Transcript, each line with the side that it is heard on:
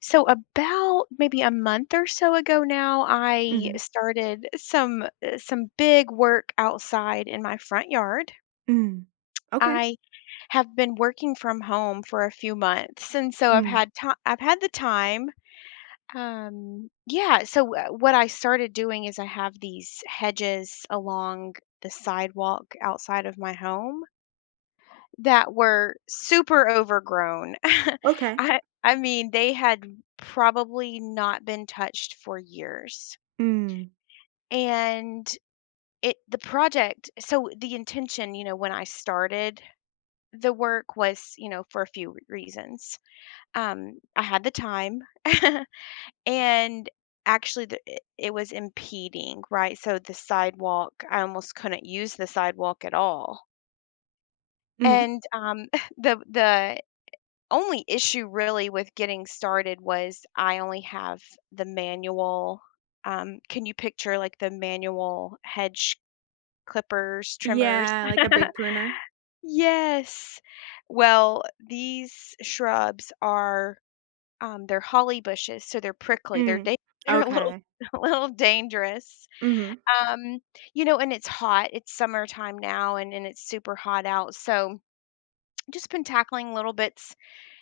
left: So about maybe a month or so ago now, I
right: Mhm.
left: started some big work outside in my front yard.
right: Mm. Okay.
left: I have been working from home for a few months, and so I've
right: Mm.
left: had time. I've had the time. What I started doing is I have these hedges along the sidewalk outside of my home that were super overgrown.
right: Okay.
left: I mean, they had probably not been touched for years.
right: Mm.
left: And it the project so the intention, you know, when I started the work was, you know, for a few reasons. I had the time and actually the, it was impeding, right? So the sidewalk, I almost couldn't use the sidewalk at all.
right: Mhm.
left: And the only issue really with getting started was I only have the manual. Can you picture like the manual hedge clippers, trimmers?
right: Yeah, like a big pruner?
left: Yes. Well, these shrubs are they're holly bushes, so they're prickly.
right: Mm.
left: They're a little
right: Okay.
left: a little dangerous.
right: Mhm.
left: Um, you know, and it's hot. It's summertime now, and it's super hot out. So just been tackling little bits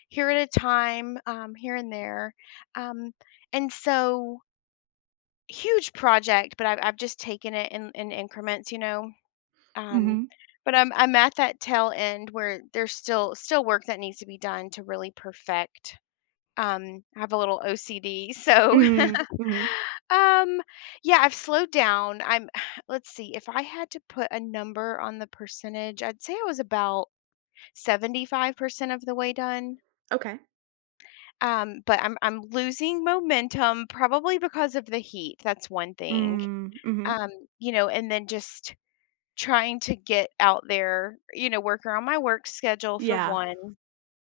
left: here at a time, here and there. Um, and so huge project, but I've just taken it in increments, you know. Um,
right: Mhm.
left: but I'm at that tail end where there's still work that needs to be done to really perfect. I have a little OCD, so
right: Mhm. Mhm.
left: um, yeah, I've slowed down. I'm let's see, if I had to put a number on the percentage, I'd say I was about 75% of the way done.
right: Okay.
left: But I'm losing momentum probably because of the heat, that's one thing.
right: Mm. Mhm.
left: Um, you know, and then just trying to get out there, you know, work around my work schedule for
right: Yeah.
left: one,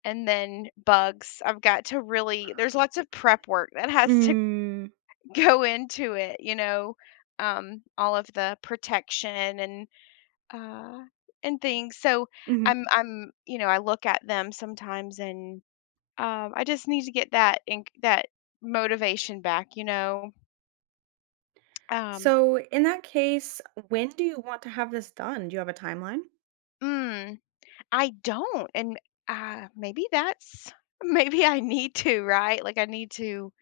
left: and then bugs. I've got to really there's lots of prep work that has to
right: Mm.
left: go into it, you know, all of the protection uh, and things. So
right: Mhm.
left: I look at them sometimes and I just need to get that motivation back, you know? Um,
right: So in that case, when do you want to have this done? Do you have a timeline?
left: mm, I don't, and maybe that's maybe I need to, right? Like, I need to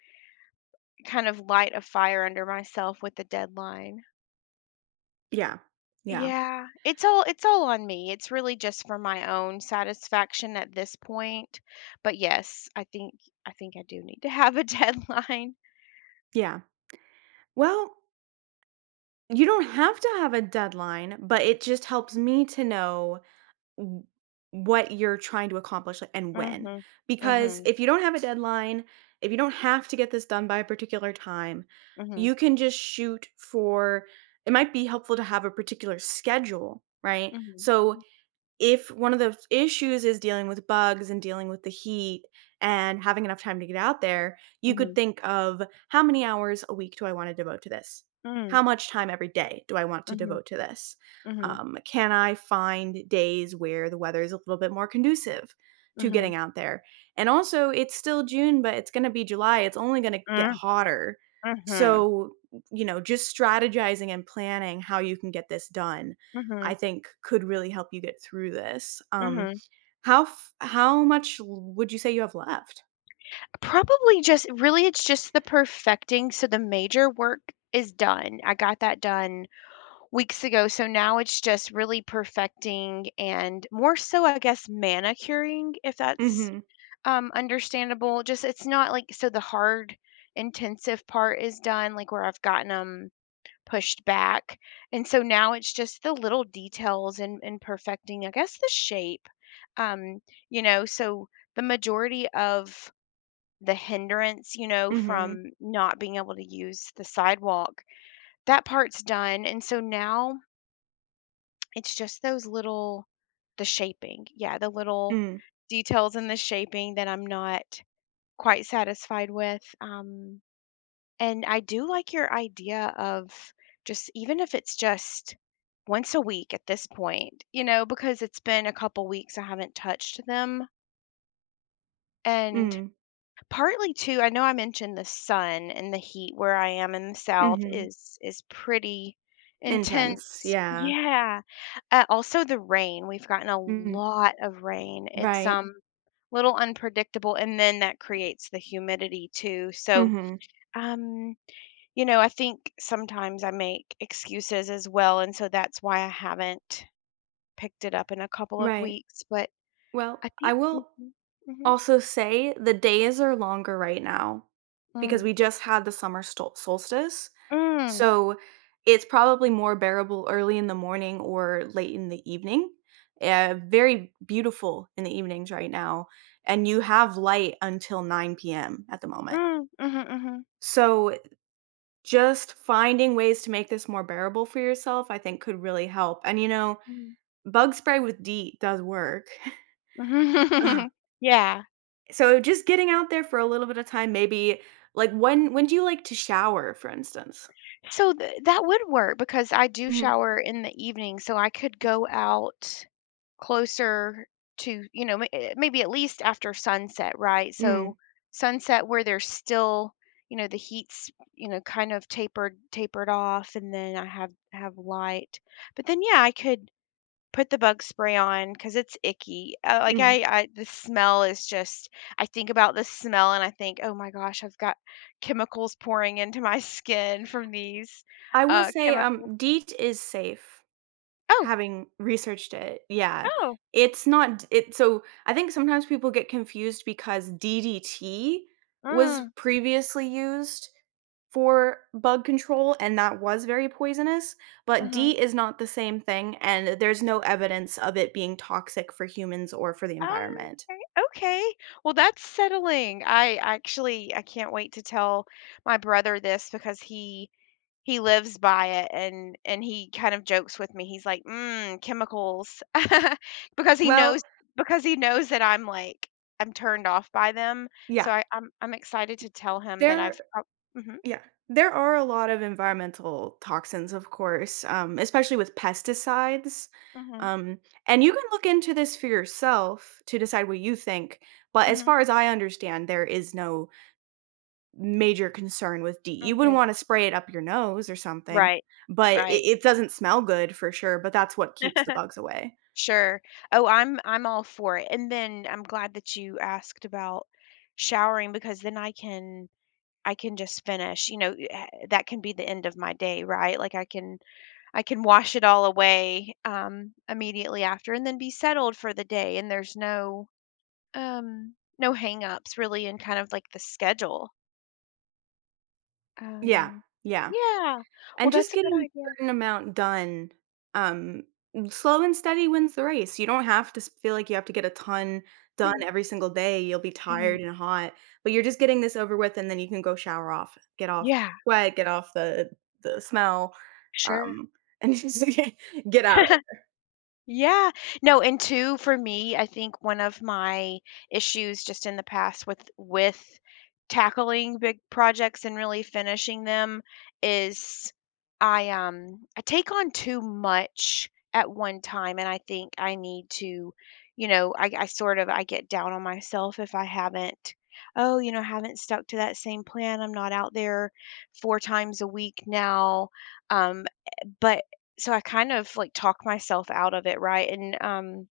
left: kind of light a fire under myself with the deadline.
right: Yeah. Yeah.
left: Yeah, it's all on me. It's really just for my own satisfaction at this point. But yes, I think I do need to have a deadline.
right: Yeah. Well, you don't have to have a deadline, but it just helps me to know w- what you're trying to accomplish like, and when.
left: Mhm.
right: Because
left: Mhm.
right: if you don't have a deadline, if you don't have to get this done by a particular time,
left: Mhm.
right: you can just shoot for it might be helpful to have a particular schedule, right?
left: Mhm.
right: So if one of the issues is dealing with bugs and dealing with the heat and having enough time to get out there, you could
left: Mhm.
right: think of how many hours a week do I want to devote to this?
left: Mhm.
right: How much time every day do I want to
left: Mhm.
right: devote to this?
left: Mhm. Mhm.
right: Can I find days where the weather is a little bit more conducive to
left: Mhm.
right: getting out there? And also, it's still June, but it's going to be July. It's only going to get
left: Mm,
right: hotter.
left: mhm.
right: So, you know, just strategizing and planning how you can get this done I
left: Mhm.
right: think could really help you get through this.
left: Mhm.
right: How f how much l would you say you have left?
left: Probably just really it's just the perfecting, so the major work is done. I got that done weeks ago, so now it's just really perfecting and more so I guess manicuring if that's,
right: Mhm,
left: understandable. Just it's not like so the hard intensive part is done, like, where I've gotten 'em pushed back. And so now it's just the little details and perfecting, I guess, the shape. Um, you know, so the majority of the hindrance, you know,
right: mhm,
left: from not being able to use the sidewalk, that part's done. And so now it's just those little the shaping. Yeah, the little
right: mm,
left: details in the shaping that I'm not quite satisfied with. Um, and I do like your idea of just even if it's just once a week at this point, you know, because it's been a couple weeks I haven't touched them. And
right: mm,
left: partly too, I know I mentioned the sun and the heat where I am in the south
right: mhm.
left: is pretty
right: Intense,
left: intense.
right: yeah.
left: Yeah. Also the rain. We've gotten a
right: Mhm,
left: lot of rain. It's
right: right.
left: little unpredictable and then that creates the humidity too. So,
right: Mhm,
left: um, you know, I think sometimes I make excuses as well, and so that's why I haven't picked it up in a couple of
right: right.
left: weeks, but
right: Well,
left: I
right: I
left: think
right: will
left: mhm, mhm.
right: also say the days are longer right now because
left: Mm.
right: we just had the summer stol solstice.
left: Mm,
right: So, it's probably more bearable early in the morning or late in the evening. Very beautiful in the evenings right now, and you have light until 9 PM at the moment.
left: mm, mhm, mhm,
right: So, just finding ways to make this more bearable for yourself, I think could really help, and, you know,
left: mhm,
right: bug spray with DEET does work. Ugh.
left: yeah.
right: So, just getting out there for a little bit of time, maybe like, when do you like to shower, for instance?
left: So th that would work because I do
right: Mhm.
left: shower in the evening, so I could go out closer to, you know, maybe at least after sunset, right? So
right: Mhm.
left: sunset where there's still, you know, the heat's, you know, kind of tapered off and then I have light. But then yeah, I could put the bug spray on cuz it's icky. Like
right: Mm.
left: I, the smell is just I think about the smell and I think, "Oh my gosh, I've got chemicals pouring into my skin from these
right: I will say,
left: chemical."
right: DEET is safe,
left: Oh,
right: having researched it, yeah.
left: oh.
right: It's not d- it so, I think sometimes people get confused because DDT was
left: Mm,
right: previously used for bug control, and that was very poisonous, but
left: mhm.
right: DEET is not the same thing, and there's no evidence of it being toxic for humans or for the
left: Ah,
right: environment.
left: okay, okay. Well, that's settling. I can't wait to tell my brother this because he lives by it and he kind of jokes with me. He's like, "Mm, chemicals." Because he knows
right: Well,
left: because he knows that I'm like I'm turned off by them.
right: yeah,
left: So I'm excited to tell him that
right: there.
left: I've prob Mhm.
right: Yeah. There are a lot of environmental toxins, of course, especially with pesticides.
left: Mhm.
right: Um, and you can look into this for yourself to decide what you think. But as
left: Mhm.
right: far as I understand, there is no major concern with D. You wouldn't
left: Okay.
right: want to spray it up your nose or something,
left: Right.
right: but
left: Right.
right: it doesn't smell good for sure. But that's what keeps the bugs away.
left: Sure. Oh, I'm all for it. And then I'm glad that you asked about showering because then I can just finish, you know, that can be the end of my day, right? Like I can wash it all away immediately after and then be settled for the day and there's no um no hang-ups really in kind of like the schedule.
right: Yeah.
left: Um,
right: Yeah.
left: yeah. Well,
right: And just
left: that's a good
right: getting a
left: idea.
right: certain amount done, um, slow and steady wins the race. You don't have to s feel like you have to get a ton done
left: Mhm.
right: every single day. You'll be
left: Mhm.
right: tired and hot, but you're just getting this over with, and then you can go shower off, get off
left: Yeah,
right: sweat, get off the smell,
left: sure.
right: um, and just get out.
left: Yeah. No, and two, for me, I think one of my issues just in the past with tackling big projects and really finishing them is I, um, I take on too much at one time, and I think I need to you know, I sort of I get down on myself if I haven't "Oh, you know, haven't stuck to that same plan. I'm not out there four times a week now." Eh, but so I kind of like talk myself out of it, right? And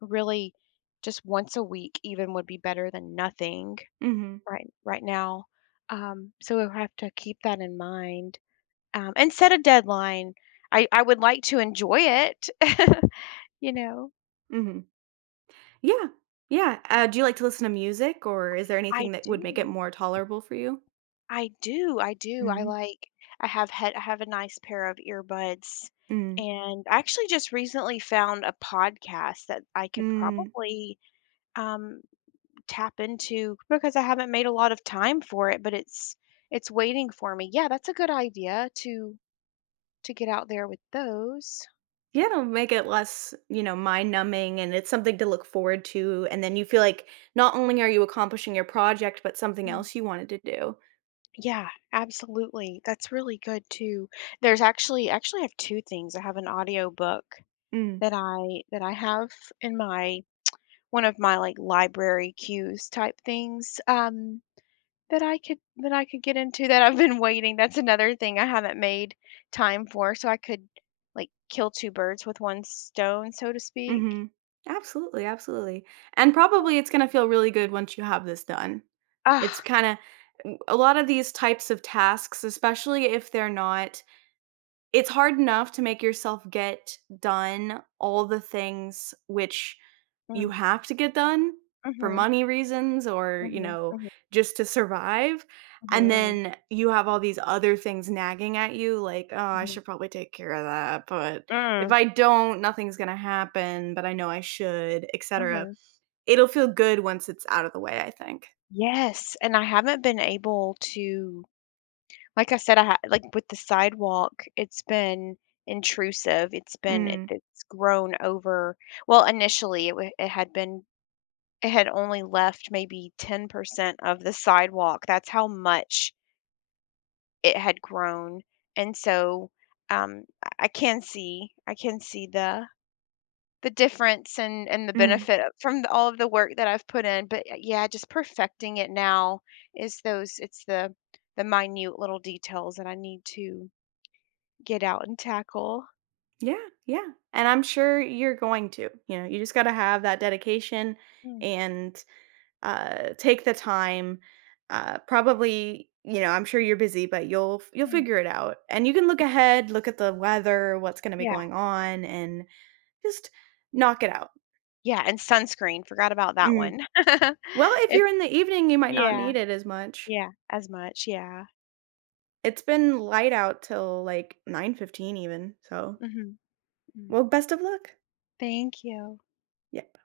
left: really just once a week even would be better than nothing
right: Mhm,
left: right now. Um, so we'll have to keep that in mind. Um, and set a deadline. I would like to enjoy it. You know,
right: mhm. Yeah, yeah. Do you like to listen to music, or is there
left: I
right: anything that would make it
left: do.
right: more tolerable for you?
left: I do. I do. I
right: Mhm,
left: like I have had I have a nice pair of earbuds
right: mm,
left: and I actually just recently found a podcast that I could
right: mm.
left: probably um tap into because I haven't made a lot of time for it, but it's waiting for me. Yeah, that's a good idea to get out there with those.
right: Yeah, it'll make it less, you know, mind numbing and it's something to look forward to. And then you feel like not only are you accomplishing your project, but something
left: Mm.
right: else you wanted to do.
left: Yeah, absolutely. That's really good too. There's actually I have two things. I have an audio book
right: Mm,
left: that I have in my one of my like library cues type things. Um, that I could get into that I've been waiting. That's another thing I haven't made time for, so I could, like, kill two birds with one stone, so to speak.
right: hmm. Absolutely, absolutely. And probably it's going to feel really good once you have this done. It's
left: Ah,
right: kind of a lot of these types of tasks, especially if they're not. It's hard enough to make yourself get done all the things which you
left: mm,
right: have to get done for
left: mhm,
right: money reasons or, you
left: mhm,
right: know,
left: mhm,
right: just to survive, and
left: mhm,
right: then you have all these other things nagging at you like, "Oh, I
left: mhm,
right: should probably take care of that, but if
left: mm,
right: I don't, nothing's gonna happen, but I know I should," et cetera.
left: mhm.
right: It'll feel good once it's out of the way, I think.
left: Yes, and I haven't been able to like I said, I ha like, with the sidewalk, it's been intrusive. It's been it
right: Mm,
left: it's grown over well, initially, it had been it had only left maybe 10% of the sidewalk. That's how much it had grown. And so I can see, I can see the difference and the
right: mm.
left: benefit of- from the, all of the work that I've put in. But yeah, just perfecting it now is those. It's the minute little details that I need to get out and tackle.
right: Yeah, yeah. And I'm sure you're going to. You know, you just got to have that dedication
left: Mm,
right: and take the time. Probably, you know, I'm sure you're busy, but you'll
left: mm.
right: figure it out. And you can look ahead, look at the weather, what's going to be
left: Yeah,
right: going on and just knock it out.
left: yeah, and sunscreen. Forgot about that
right: Mm.
left: one.
right: Well, if
left: If
right: you're in the evening, you might not
left: yeah,
right: need it as much.
left: yeah, as much. Yeah.
right: It's been light out till like 9:15 even. So,
left: Hmm. Mm.
right: well, best of luck.
left: Thank you.
right: Yeah.